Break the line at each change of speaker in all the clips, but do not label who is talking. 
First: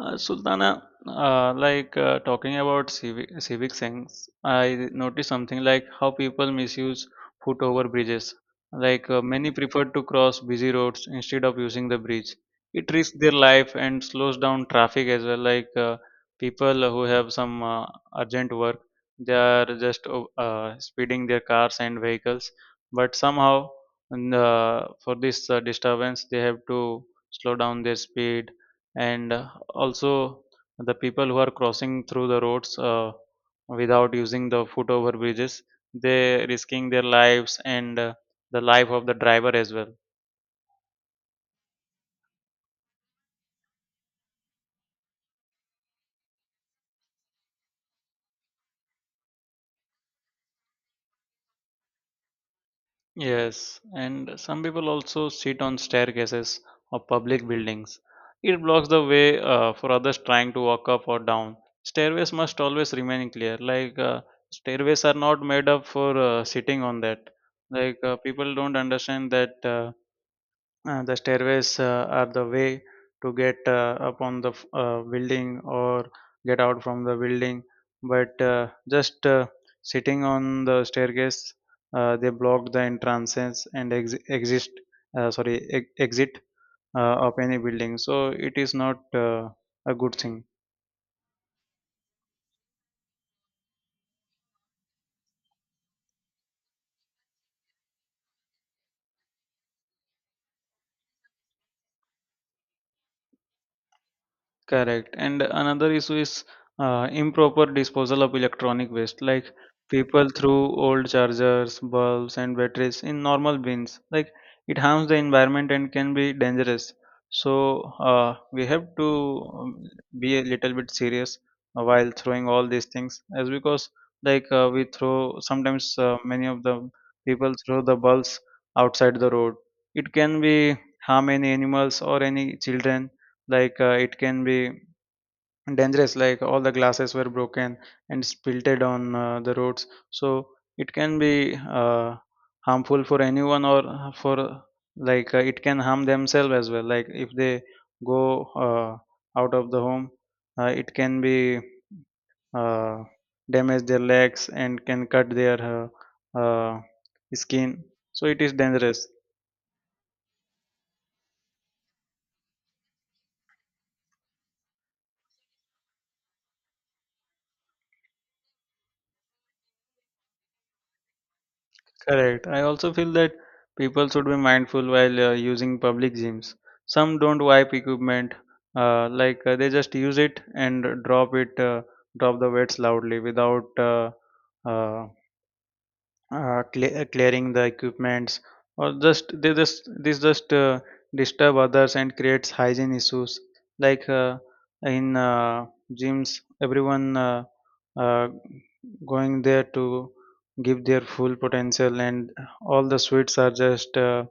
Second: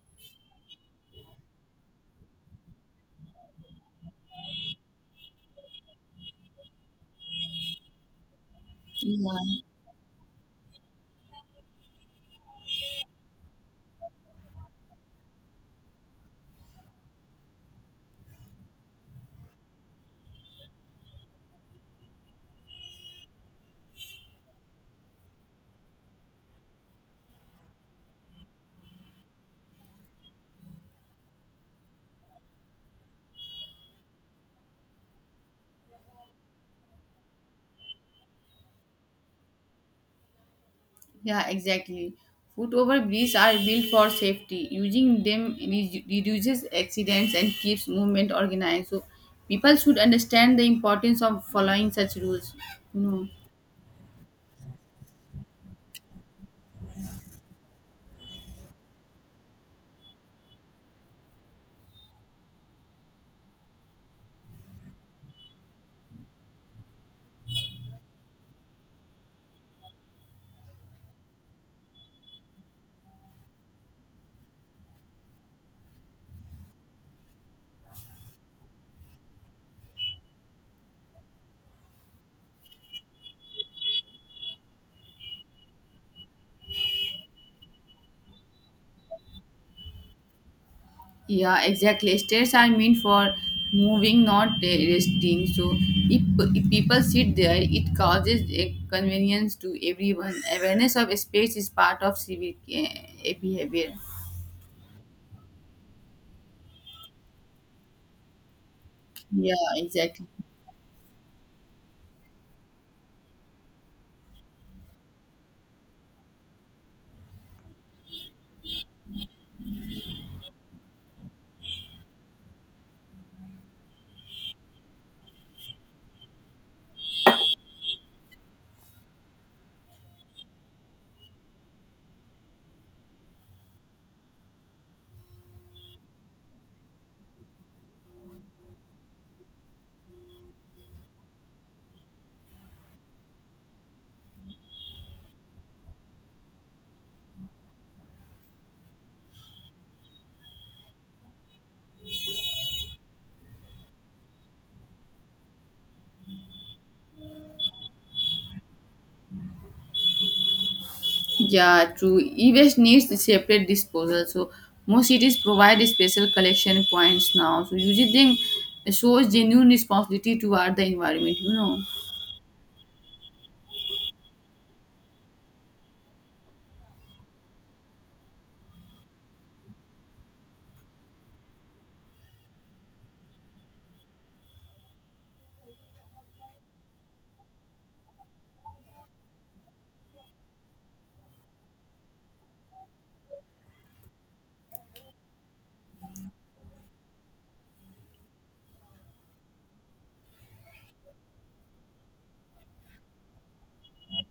Sultana, talking about civic sense, I noticed something like how people misuse foot over bridges. Many
Yeah,
prefer to cross busy roads instead of using the bridge. It risks their life and slows down traffic as well. People who have some urgent work, they are just speeding their cars and vehicles. But somehow, and, for this disturbance, they have to slow down their speed and also the people who are crossing through the roads without using the foot over bridges they risking their lives and the life of the driver as well.
yeah, exactly. Foot over bridges are built for safety. Using them reduces accidents and keeps movement organized. So people should understand the importance of following such rules. You know.
Yes, and some people also sit on staircases of public buildings. It blocks the way for others trying to walk up or down. Stairways must always remain clear. Stairways are not made up for sitting on that. People don't understand that the stairways are the way to get upon the building or get out from the building, but just sitting on the staircase they block the entrances and exit of any building, so it is not a good thing.
Yeah, exactly. Stairs are meant for moving, not resting. So if, if people sit there, it causes a convenience to everyone. Awareness of space is part of civic behavior.
Correct. And another issue is improper disposal of electronic waste, like
Yeah, exactly.
people threw old chargers, bulbs, and batteries in normal bins. Like it harms the environment and can be dangerous. So we have to be a little bit serious while throwing all these things, as because we throw sometimes many of the people throw the bulbs outside the road. It can be harm any animals or any children. It can be dangerous, like all the glasses were broken and spilted on the roads, so it can be uh, harmful for anyone or for, it can harm themselves as well, like if they go uh, out of the home it can be uh, damage their legs and can cut their uh, skin, so it is dangerous.
Yeah, true. E-waste needs separate disposal. So most cities provide special collection points now. So using them shows genuine responsibility toward the environment, you know.
Correct. I also feel that people should be mindful while using public gyms. Some don't wipe equipment, they just use it and drop it, drop the weights loudly without uh, clearing the equipments, or just they just this just disturb others and creates hygiene issues. Like in gyms everyone uh, going there to give their full potential, and all the sweets are just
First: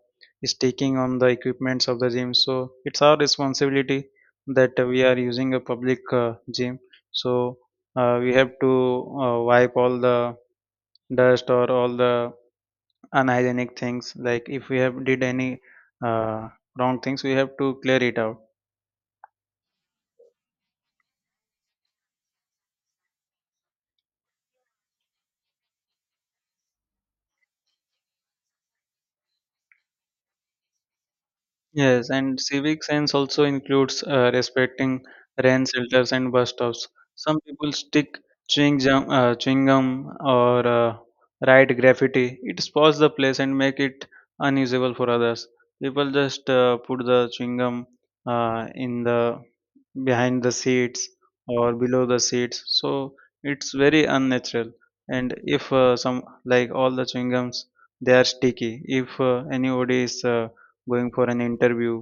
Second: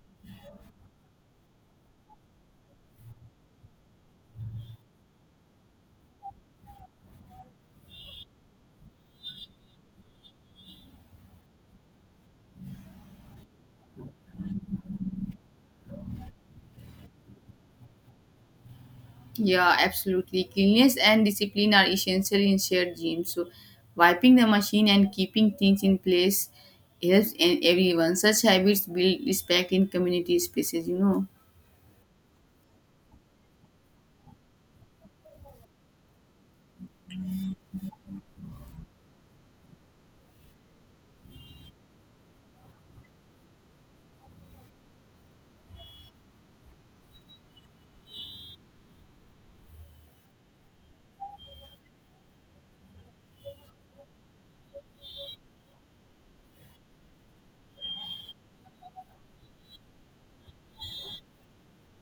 sticking on the equipments of the gym, so it's our responsibility that we are using a public gym, so we have to wipe all the dust or all the unhygienic things. Like if we have did any uh, wrong things, we have to clear it out.
Yeah, absolutely. Cleanliness and discipline are essential in shared gyms. So wiping the machine and keeping things in place helps and everyone. Such habits build respect in community spaces, you know.
Yes, and civic sense also includes respecting rain shelters and bus stops. Some people stick chewing gum or write graffiti. It spoils the place and make it unusable for others. People just put the chewing gum in the behind the seats or below the seats, so it's very unnatural. And if some, like all the chewing gums, they are sticky. If anybody is going for an interview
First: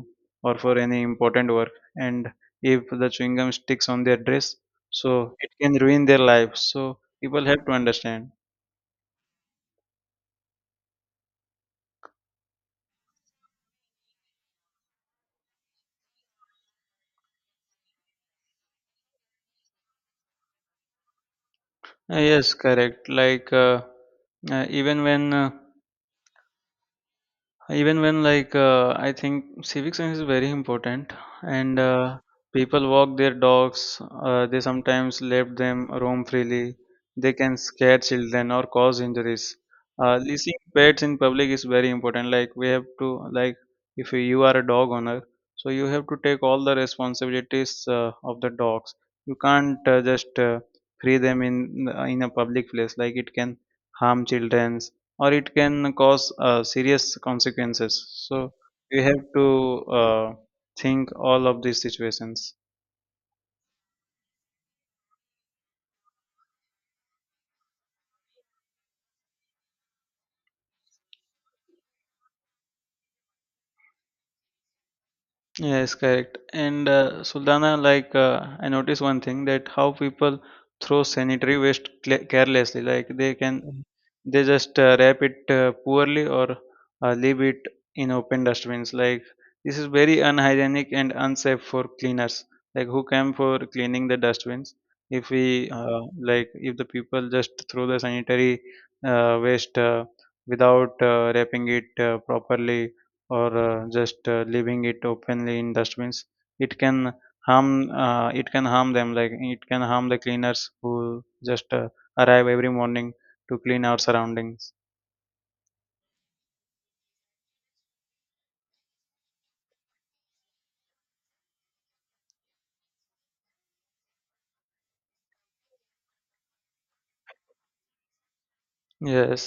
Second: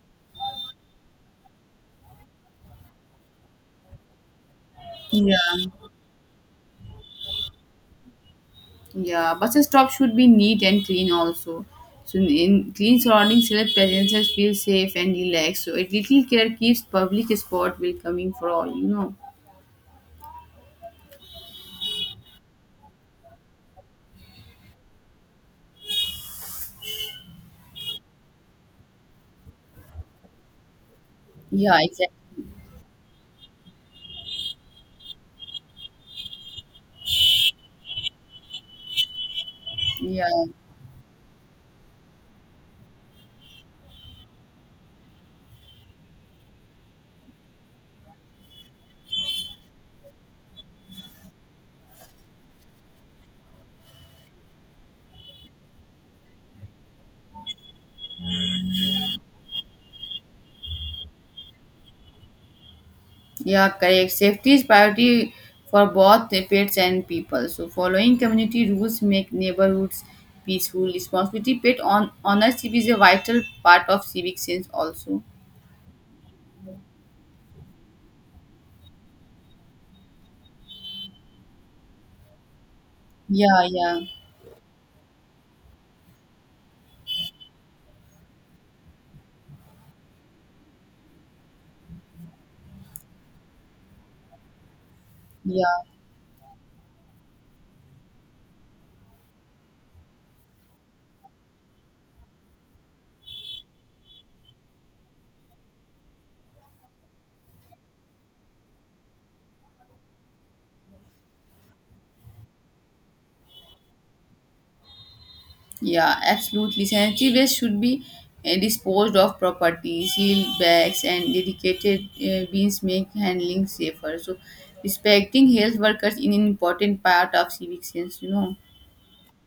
or for any important work, and if the chewing gum sticks on their dress, so
Yeah.
it can ruin their life, so people have to understand.
Yeah, bus stop should be neat and clean also. So in clean surroundings, let passengers feel safe and relaxed. So a little care keeps public sport welcoming for all. You know.
Yes, correct. Uh, even when uh, Even when I think civic sense is very important,
Yeah,
and
exactly.
people walk their dogs. They sometimes let them roam freely. They can scare children or cause injuries.
Yeah,
Leasing pets in public is very important. Like we have to, like if you are a dog owner, so you have to take all the responsibilities of the dogs. You can't just free them in a public place. Like it can harm children or it can cause serious consequences. So we have to think all of these situations.
yeah, correct. Safety is priority for both the pets and people. So following community rules make neighborhoods peaceful. Responsibility pet on honor is a vital part of civic sense also.
Yes, correct. And Sultana, I noticed one thing that how people throw sanitary waste carelessly, like they can.
Yeah,
Mhm.
yeah,
They just wrap it poorly or leave it in open dustbins. Like this is very unhygienic and unsafe for cleaners, like who come for cleaning the dustbins. If we
yeah.
like, if the people just throw the sanitary waste without wrapping it properly or just leaving it openly in dustbins, it can it can harm them. Like it can harm the cleaners who just arrive every morning to clean our surroundings.
Yeah, absolutely. Sanitary waste should be disposed of properly. Sealed bags and dedicated bins make handling safer. So, respecting health workers is an important part of civic sense, you know.
Yes,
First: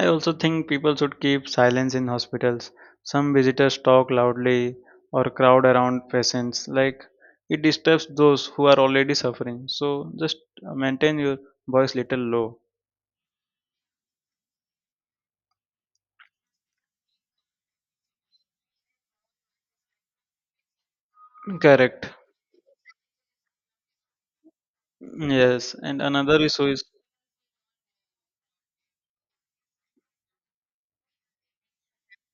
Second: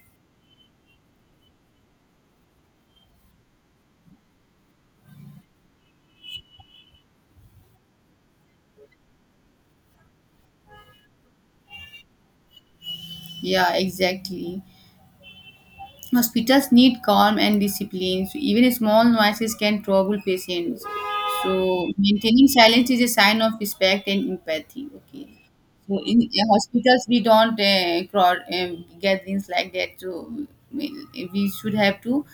I also think people should keep silence in hospitals. Some visitors talk loudly or crowd around patients. Like it disturbs those who are already suffering, so just maintain your voice little low.
Yeah, exactly. Hospitals need calm and discipline. So even small noises can trouble patients. So
Correct.
maintaining silence is a sign of respect and empathy. Okay.
Yes, and
So in
another issue is.
hospitals, we don't crowd gatherings like that. So we we should have to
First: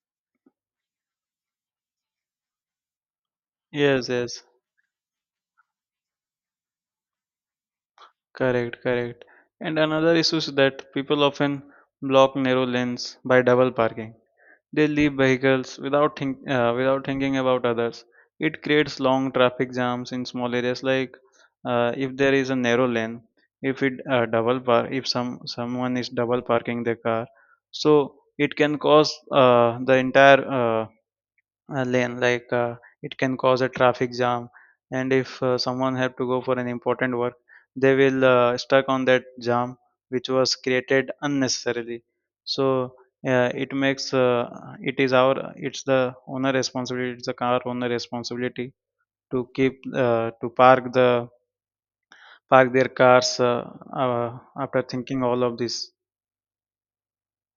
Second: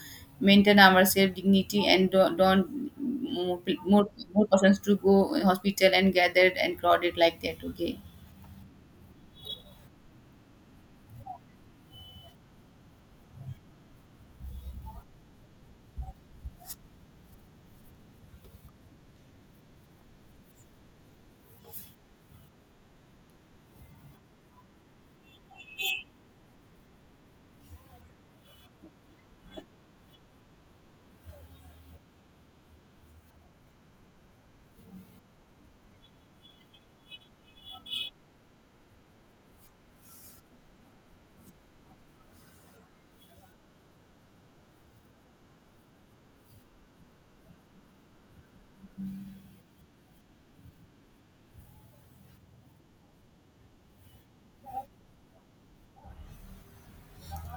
maintain ourselves dignity and don't more,
Yes,
more
yes.
more persons to go hospital and gathered and crowded like that. Okay.
Correct, correct. And another issue is that people often block narrow lanes by double parking. They leave vehicles without without thinking about others. It creates long traffic jams in small areas. If there is a narrow lane, if it double park, if someone is double parking their car, so it can cause the entire lane, it can cause a traffic jam. And if someone have to go for an important work, they will stuck on that jam, which was created unnecessarily. So it makes it is our it's the owner responsibility, it's the car owner responsibility to keep to park the park their cars uh, after thinking all of this.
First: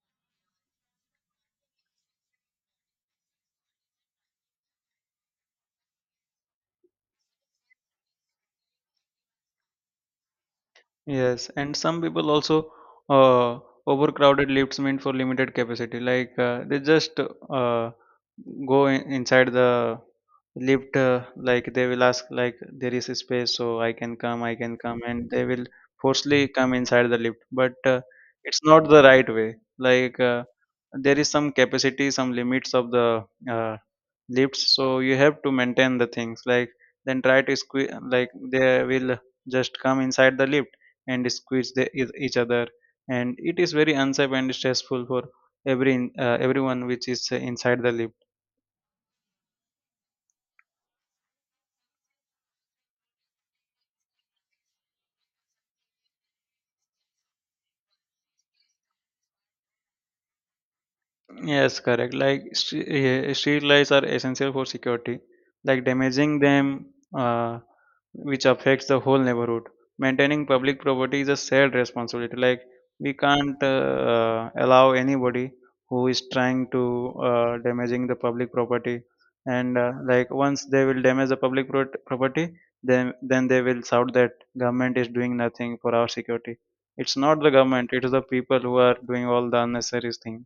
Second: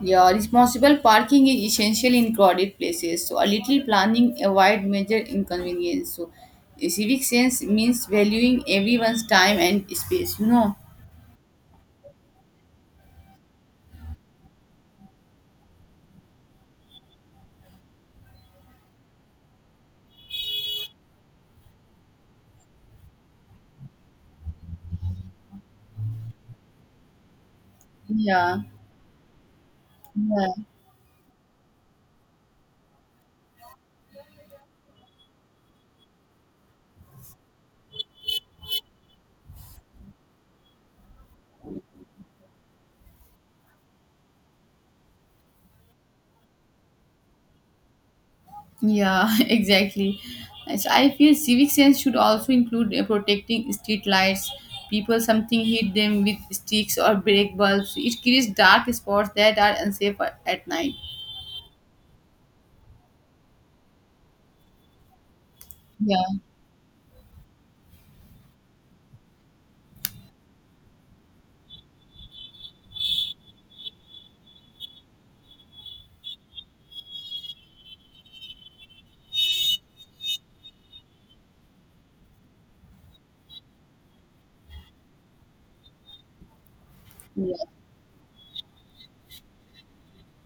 Yeah, responsible parking is essential in crowded places. So a little planning avoid major inconvenience. So a civic sense means valuing everyone's time and space, you know.
Yes, and some people also uh, overcrowded lifts meant for limited capacity. They just go inside the lift. Like they will ask, like there is a space, so I can come, and they will forcefully come inside the lift. But
Yeah.
it's not the right way.
Yeah.
There is some capacity, some limits of the lifts, so you have to maintain the things. Like then try to squeeze, like they will just come inside the lift and squeeze the, each other, and it is very unsafe and stressful for everyone which is inside the lift.
Yeah, exactly. And so I feel civic sense should also include protecting street lights. People something hit them with sticks or break bulbs. It creates dark spots that are unsafe at night.
Yes, correct. Like street lights are essential for security. Like
Yeah.
damaging them, uh, which affects the whole neighborhood. Maintaining public property is a shared responsibility. Like we can't allow anybody who is trying to damaging the public property. And once they will damage the public property, then they will shout that government is doing nothing for our security. It's not the
Yeah.
government; it is the people who are doing all the unnecessary thing.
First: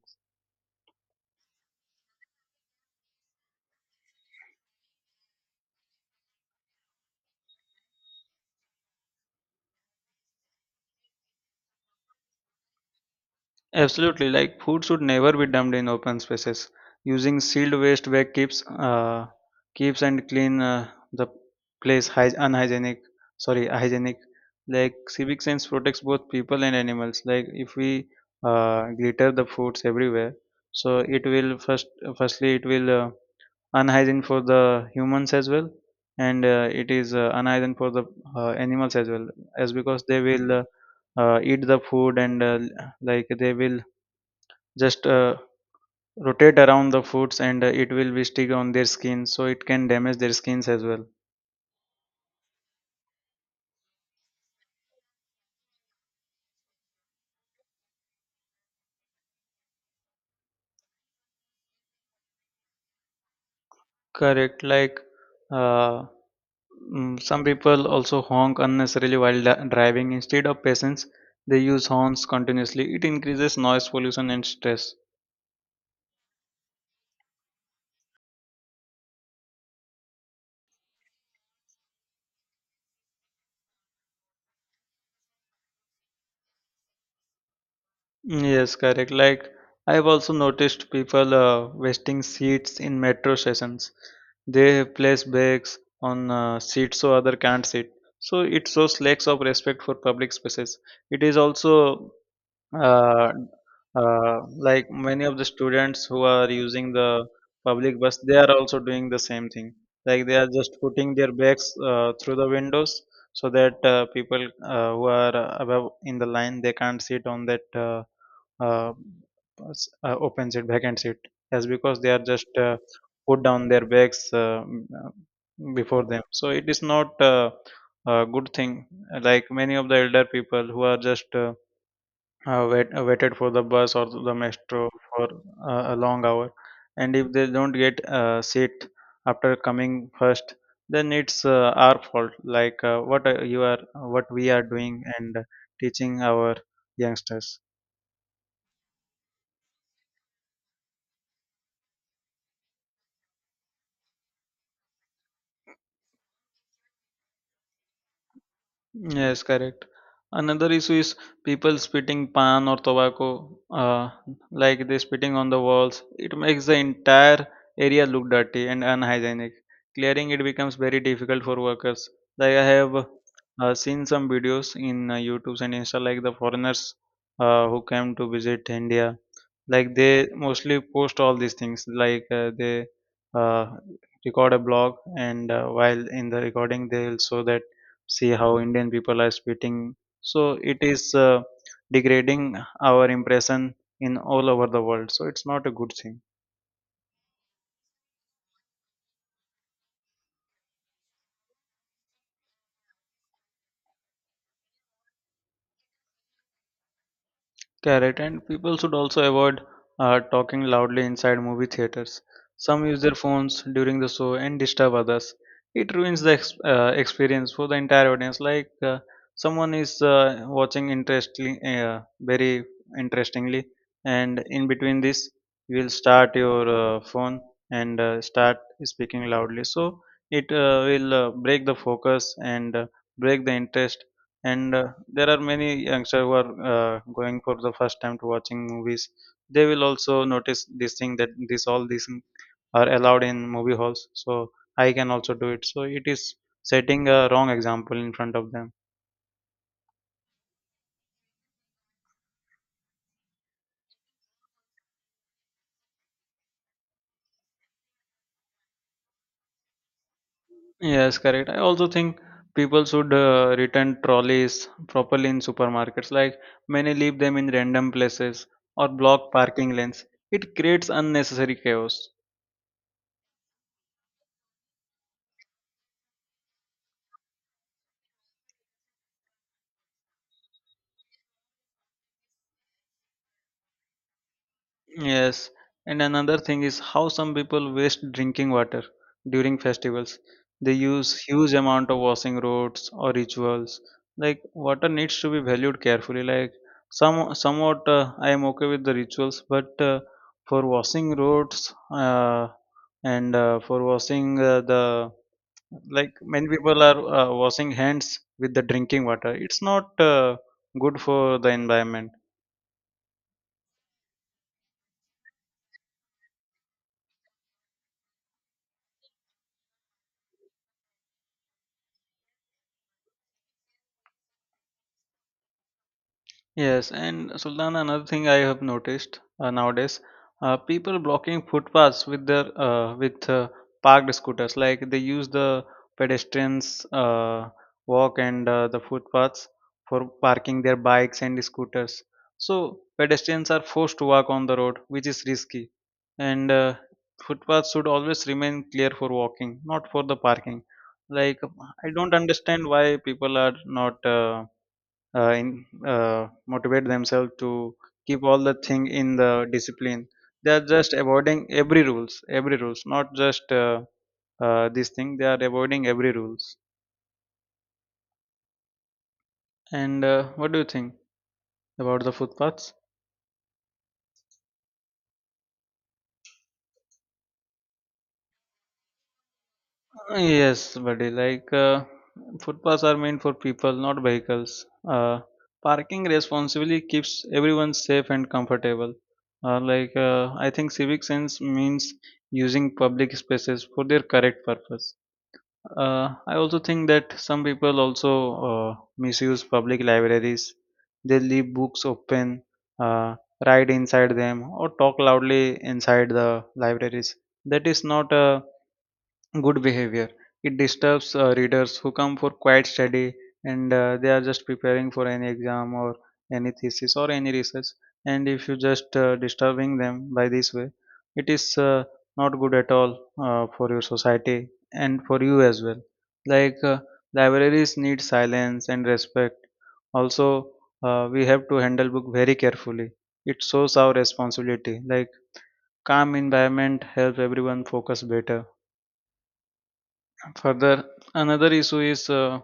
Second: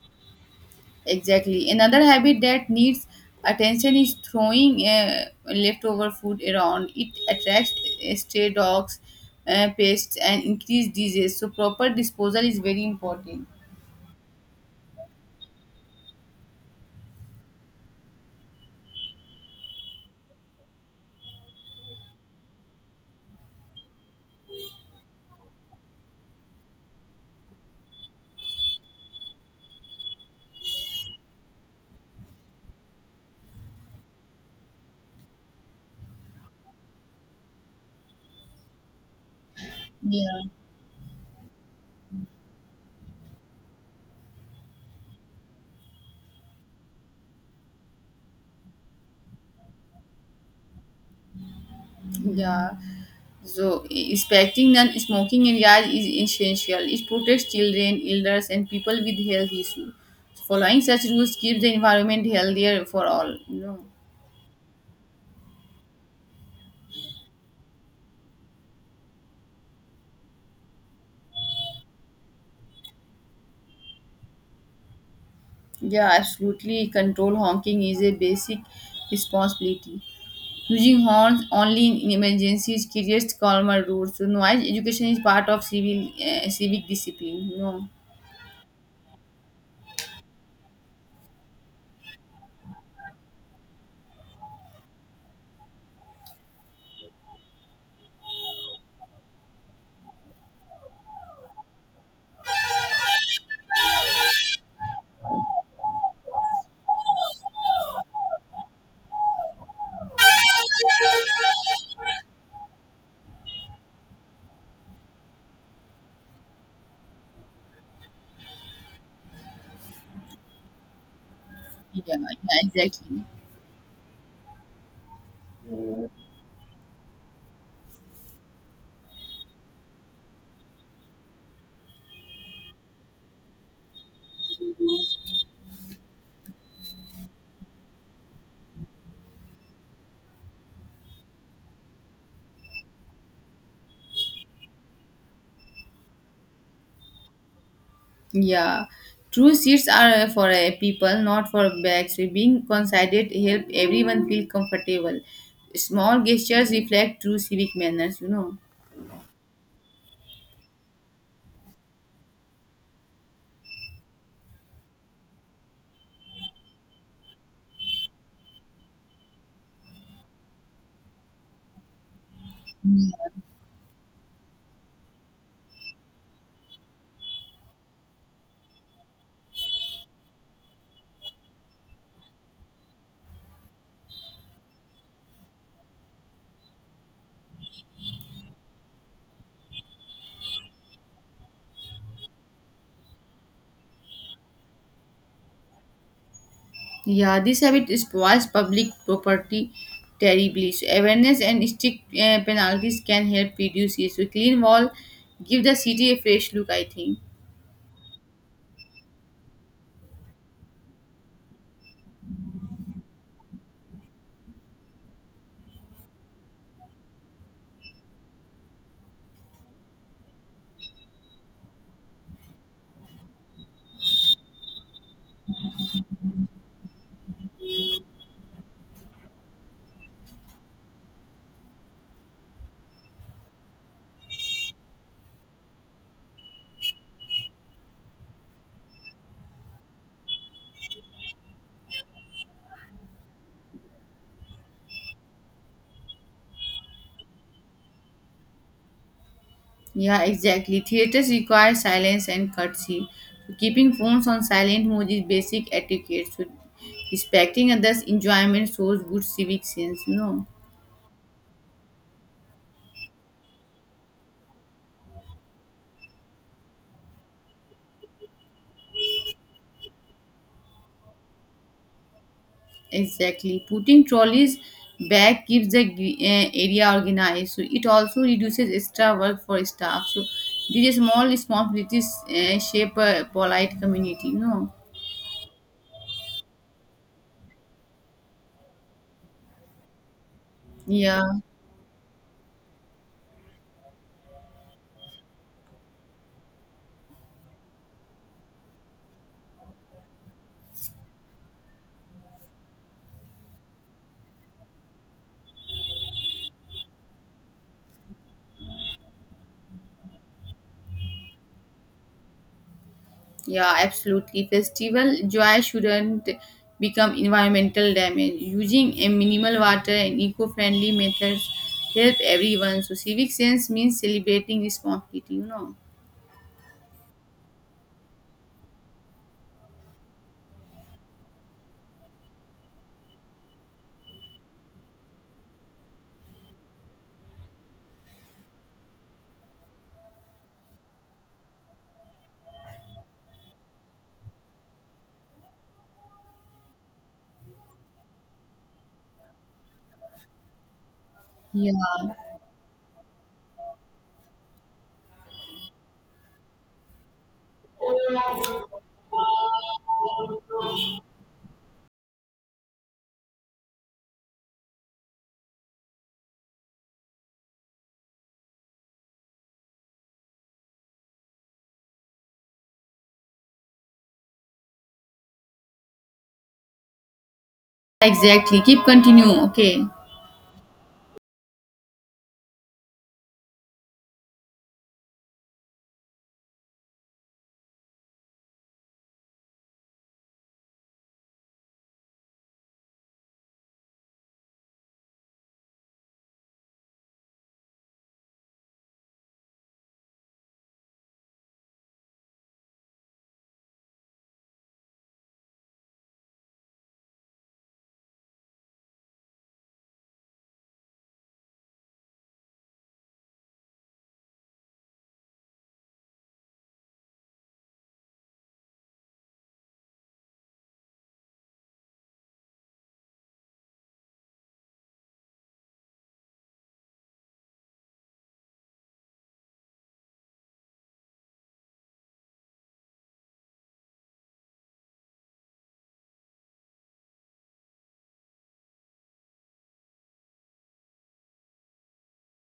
Exactly. Another habit that needs attention is throwing leftover food around. It attracts stray dogs, pests, and increased disease. So proper disposal is very important.
Absolutely. Like food should never be dumped in open spaces. Using sealed waste bag keeps keeps and clean the place unhygienic. Sorry, hygienic. Like civic sense protects both people and animals. Like if we glitter the foods everywhere, so it will first, firstly, it will unhygiene for the humans as well, and it is unhygiene for the animals as well, as because they
Yeah.
will eat the food, and like they will just rotate around the foods, and it will be stick on their skin, so it can damage their skins as well.
Yeah. So respecting non-smoking areas is essential. It protects children, elders, and people with health issues. Following such rules keeps the environment healthier for all. You know.
Correct. Uh, some people also honk unnecessarily while driving. Instead of patience, they use horns continuously. It increases noise pollution and stress.
Yeah, absolutely. Control honking is a basic responsibility. Using horns only in emergencies creates calmer routes. So noise education is part of civil civic discipline. No,
Yes, correct. Like I've also noticed people wasting seats in metro stations. They place bags on seats so other can't sit. So it shows lacks of respect for public spaces. It is also uh, uh, many of the students who are using the public bus, they are also doing the same thing, like they are just putting their bags through the windows, so that people who are above in the line they can't sit on that uh, open seat, vacant seat. That's because
yeah,
they are just
yeah, exactly.
put down their bags before them, so it is not a good thing. Like many of the elder people who are just waited for the bus or the metro for a long hour, and if they don't get a seat after coming first, then it's our fault. What we are doing and teaching our youngsters.
Yeah, true seats are for people, not for bags. So being considerate help everyone feel comfortable. Small gestures reflect true civic manners. You know.
Yes, correct. Another issue is people spitting pan or tobacco, like they spitting on the walls. It makes the entire area look dirty and unhygienic. Clearing it becomes very difficult for workers. Like I have seen some videos in YouTube and Insta, like the foreigners who came to visit India, like they mostly post all these things like they uh, record a blog, and while in the recording they'll show that, see how indian people are spitting. So it is degrading our impression in all over the world, so it's not a good thing.
Yeah, this habit spoils public property terribly. So awareness and strict penalties can help reduce it. So clean wall give the city a fresh look, I think.
Correct, and people should also avoid talking loudly inside movie theaters. Some use their phones during the show and disturb others. It ruins the experience for the entire audience. Like someone is watching interestingly, very interestingly, and in between this, you will start your phone and start speaking loudly. So it will break the focus, and break the interest, and there are many youngsters who are going for the first time to watching movies. They will also notice this thing, that this, all these thing are allowed in movie halls, so I can also do it. So it is setting a wrong example in front of them.
Yeah, exactly. Theaters require silence and courtesy. So keeping phones on silent mode is basic etiquette. So respecting others' enjoyment shows good civic sense. No,
Yes, correct. I also think people should return trolleys properly in supermarkets. Like many leave them in random places or block parking lanes. It creates unnecessary chaos.
exactly. Putting trolleys back keeps the area organized. So it also reduces extra work for staff. So these small responsibilities shape a polite community. No,
Yes, and another thing is how some people waste drinking water during festivals. They use
yeah.
huge amount of washing roads or rituals. Like water needs to be valued carefully. Like some somewhat I am okay with the rituals, but for washing roads and for washing the like many people are washing hands with the drinking water. It's not good for the environment.
Yeah, absolutely. Festival joy shouldn't become environmental damage. Using a minimal water and eco-friendly methods help everyone. So civic sense means celebrating responsibility, you know.
Yes, and Sultana, another thing I have noticed nowadays, people blocking footpaths with their with parked scooters. Like they use the pedestrians walk and the footpaths for parking their bikes and scooters. So pedestrians are forced to walk on the road, which is risky. And footpaths should always remain clear for walking, not for the parking. Like
Yeah,
I don't understand why people are not. Uh, in, motivate themselves to keep all the thing in the discipline. They are just avoiding every rules, not just this thing. They are avoiding every rules, and what do you think about the footpaths?
exactly. Keep continue. Okay.
Yes, buddy. Like footpaths are meant for people, not vehicles. Uh, Parking responsibly keeps everyone safe and comfortable. I think civic sense means using public spaces for their correct purpose. I also think that some people also misuse public libraries. They leave books open, uh, write inside them, or talk loudly inside the libraries. That is not a good behavior. It disturbs readers who come for quiet study, and they are just preparing for any exam or any thesis or any research. And if you just disturbing them by this way, it is not good at all for your society and for you as well. Like libraries need silence and respect. Also, we have to handle book very carefully. It shows our responsibility. Like calm environment helps everyone focus better. Further, another issue is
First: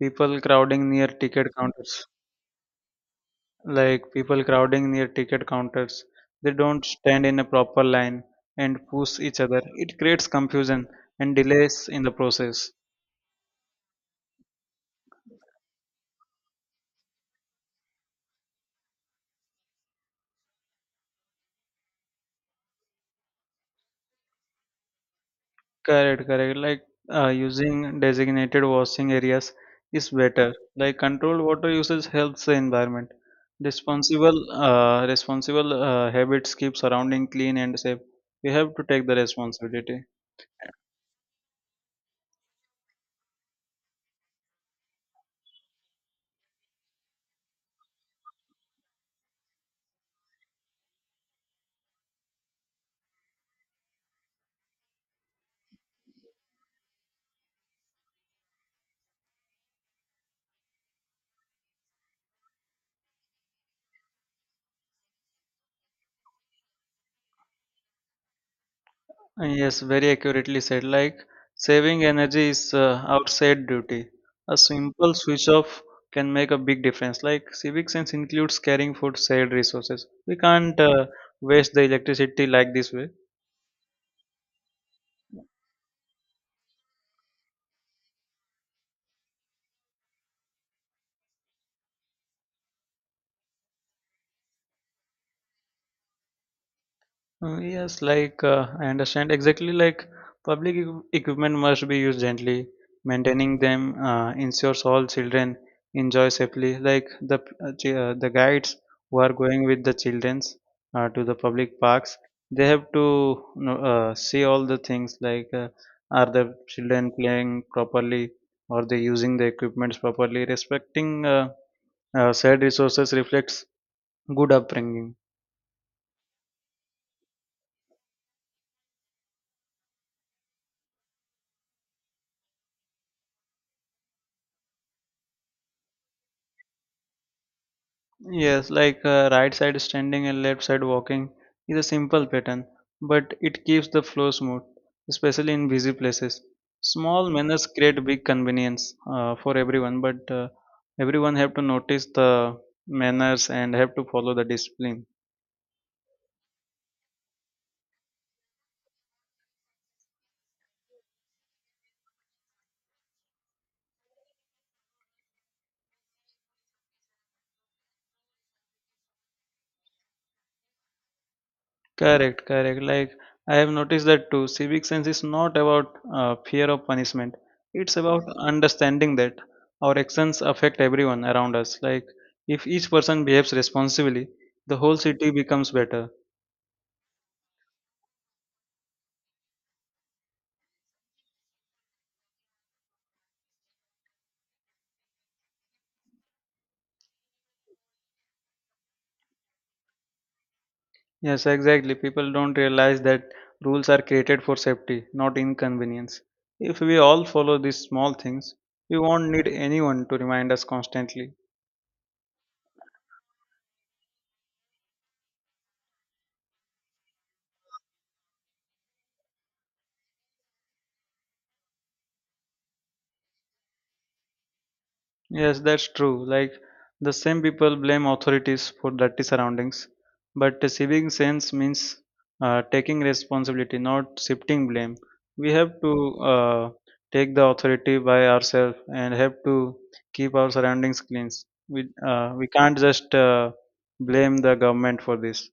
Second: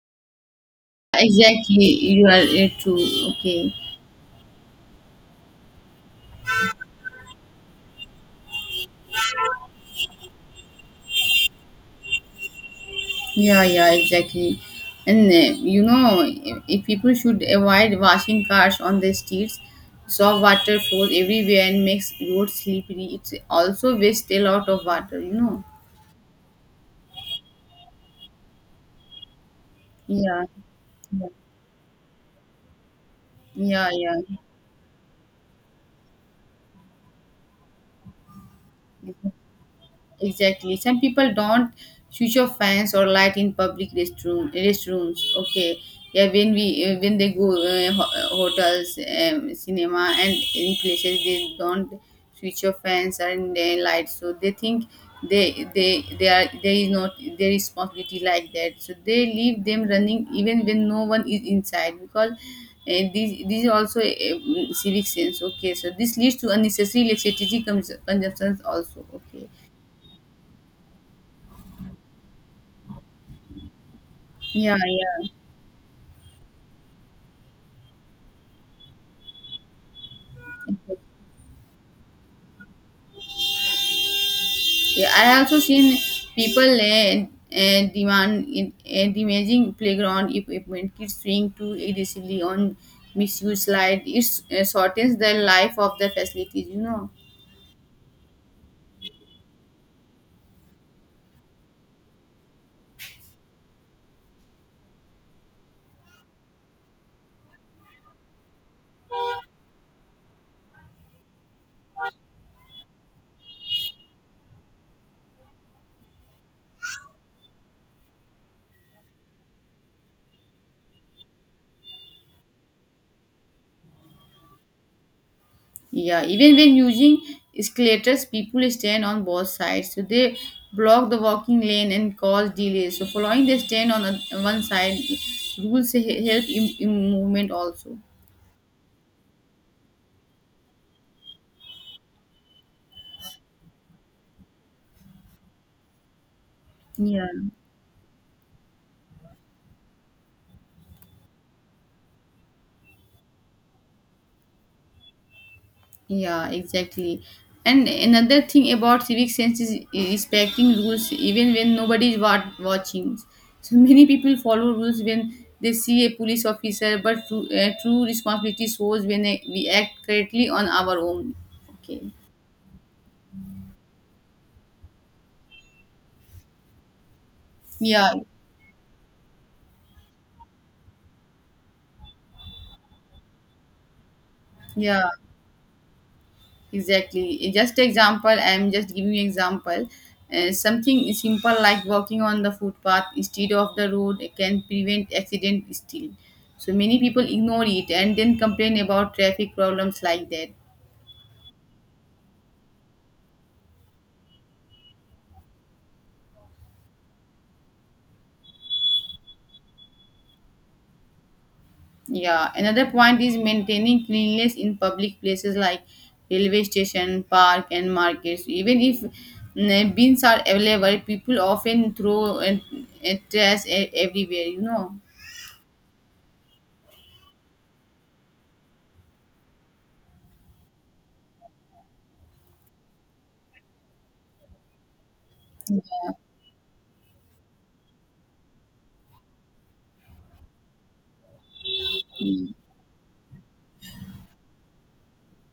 people crowding near ticket
Exactly.
counters.
You are true. Okay.
Like people crowding near ticket counters, they don't stand in a proper line and push each other. It creates confusion and delays in the process.
Yeah, yeah, exactly. And you know, if people should avoid washing cars on the streets, soft water flows everywhere and makes roads slippery. It's also wastes a lot of water, you know.
Correct, correct. Like using designated washing areas is
Yeah,
better. Like
yeah,
controlled water usage helps the environment.
yeah,
Responsible, habits keep surrounding clean and safe. We have to take the
yeah.
responsibility.
Exactly. Some people don't switch off fans or light in public restroom restrooms. Okay. Yeah, when we when they go hotels, cinema, and any places, they don't switch off fans and lights. So they think they are there is not their responsibility like that. So they leave them running even when no one is inside because. This is also a civic sense, okay, so this leads to unnecessary electricity consumptions also. Okay.
Yes, very accurately said. Like saving energy is outside duty. A
Yeah,
simple
yeah.
switch off can make a big difference. Like civic sense includes caring for shared resources. We can't waste the electricity like this way.
Yeah, I also seen people demanding playground equipment, kids swing too aggressively on misuse slide. It shortens the life of the facilities, you know.
Yes, like I understand exactly. Like public equipment must be used gently. Maintaining them ensures all children enjoy safely. Like the the guides who are going with the childrens to the public parks, they have to, you know, see all the things, like are the children playing properly, or they using the equipments properly. Respecting said resources reflects good upbringing.
Yeah, even when using escalators, people stand on both sides, so they block the walking lane and cause delays. So following the stand on one side rules help in movement also.
Yes, like right side standing and left side walking is a simple pattern, but it keeps the flow smooth, especially in busy places.
Yeah.
Small manners create big convenience for everyone, but everyone have to notice the manners and have to follow the discipline.
Yeah, exactly. And another thing about civic sense is respecting rules even when nobody is watching. So many people follow rules when they see a police officer, but true responsibility shows when we act correctly on our own. Okay.
Correct, correct. Like I have noticed that too. Civic sense is not about fear of punishment. It's
Yeah.
about understanding that our actions affect everyone around us. Like if each person behaves responsibly, the whole
Yeah.
city becomes better.
Exactly. Eh, just example, I'm just giving you example. Something simple like walking on the footpath instead of the road can prevent accident still. So many people ignore it and then complain about traffic problems like that.
Yes, exactly. People don't realize that rules are created for safety, not inconvenience. If we all follow these small things, we won't need anyone to remind us constantly.
Yeah. Another point is maintaining cleanliness in public places like railway station, park and markets. Even if bins are available, people often throw and trash everywhere, you know.
Yes, that's true. Like the same people blame authorities for dirty surroundings, but the civic sense means taking responsibility, not shifting blame. We have to take the authority by ourselves and have to keep our surroundings clean. We can't just blame the government for this.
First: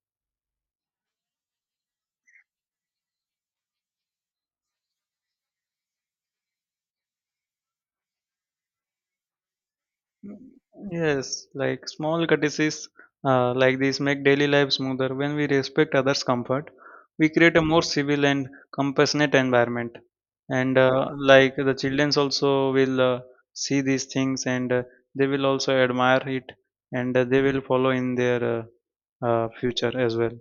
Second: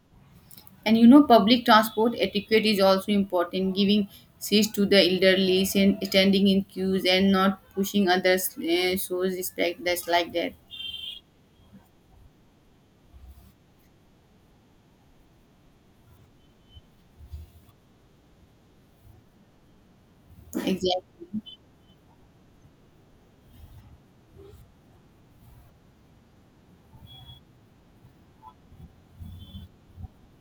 And you know, public transport etiquette is also important, giving seats to the elderly, standing in queues, and not pushing others shows respect. That's like that.
Yes, like small courtesies like these make daily life smoother. When we respect others' comfort, we create a more civil and compassionate environment. And
Exactly.
Like the children also will see these things, and they will also admire it, and they will follow in their future as well.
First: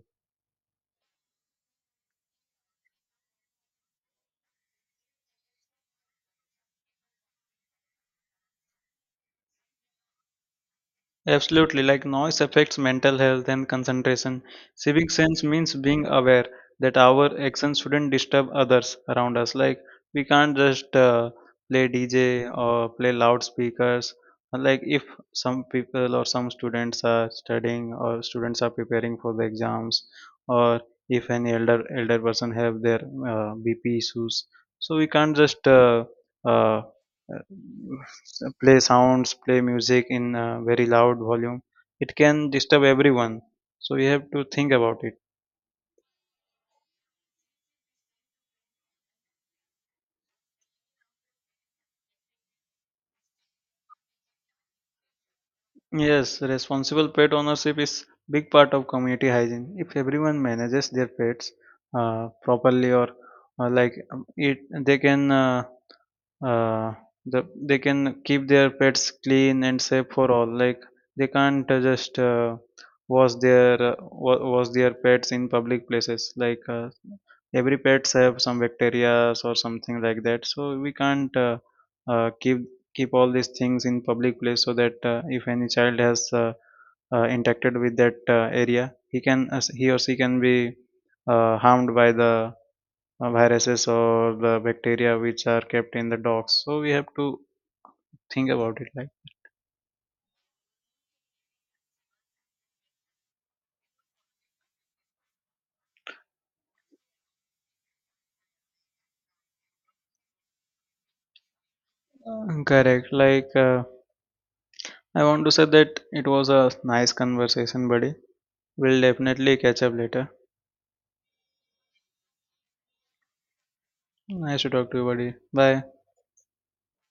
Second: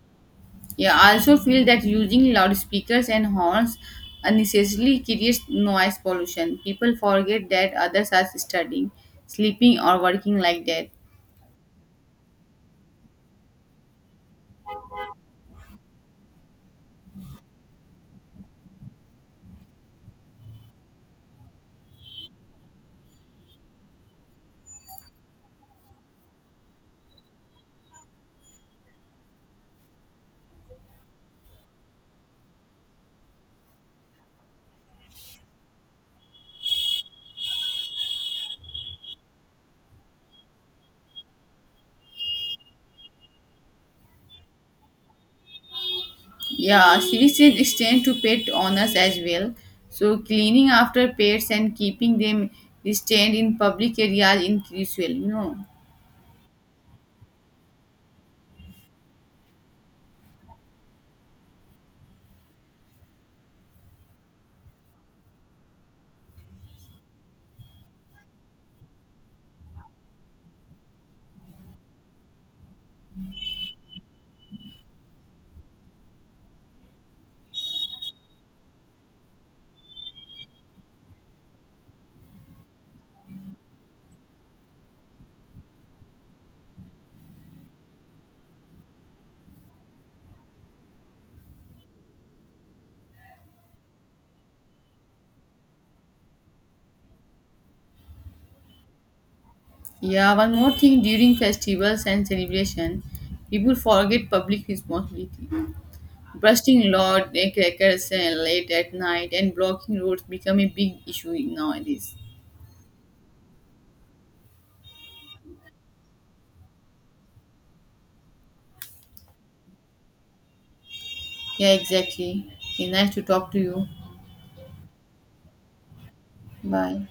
Yeah, I also feel that using loudspeakers and horns unnecessarily creates noise pollution. People forget that others are studying, sleeping, or working like that.
Absolutely, like noise affects mental health and concentration. Civic sense means being aware that our actions shouldn't disturb others around us. Like we can't just play DJ or play loudspeakers. Like if some people or some students are studying, or students are preparing for the exams, or if any elder person have their BP issues, so we can't just uh, uh, play sounds, play music in a very loud volume. It can disturb everyone. So we have to think about it.
Yeah, services extend to pet owners as well. So cleaning after pets and keeping them restrained in public areas is crucial, you know.
Yes, responsible pet ownership is big part of community hygiene. If everyone manages their pets properly, or uh, like um, it, they can uh, the they can keep their pets clean and safe for all. Like they can't just wash their wash their pets in public places. Like every pets have some bacteria or something like that, so we can't uh, keep keep all these things in public place. So that if any child has interacted with that area, he can, as he or she can be harmed by the viruses or the bacteria which are kept in the dogs. So we have to think about it.
Yeah, one more thing during festivals and celebration, people forget public responsibility. Bursting loud eh, crackers eh, late at night and blocking roads become a big issue nowadays.
Correct. Like I want to say that it was a nice conversation, buddy. We'll definitely catch up later.
Yeah, exactly. Okay, nice to talk to you.
Nice to talk to you, buddy. Bye.
Bye.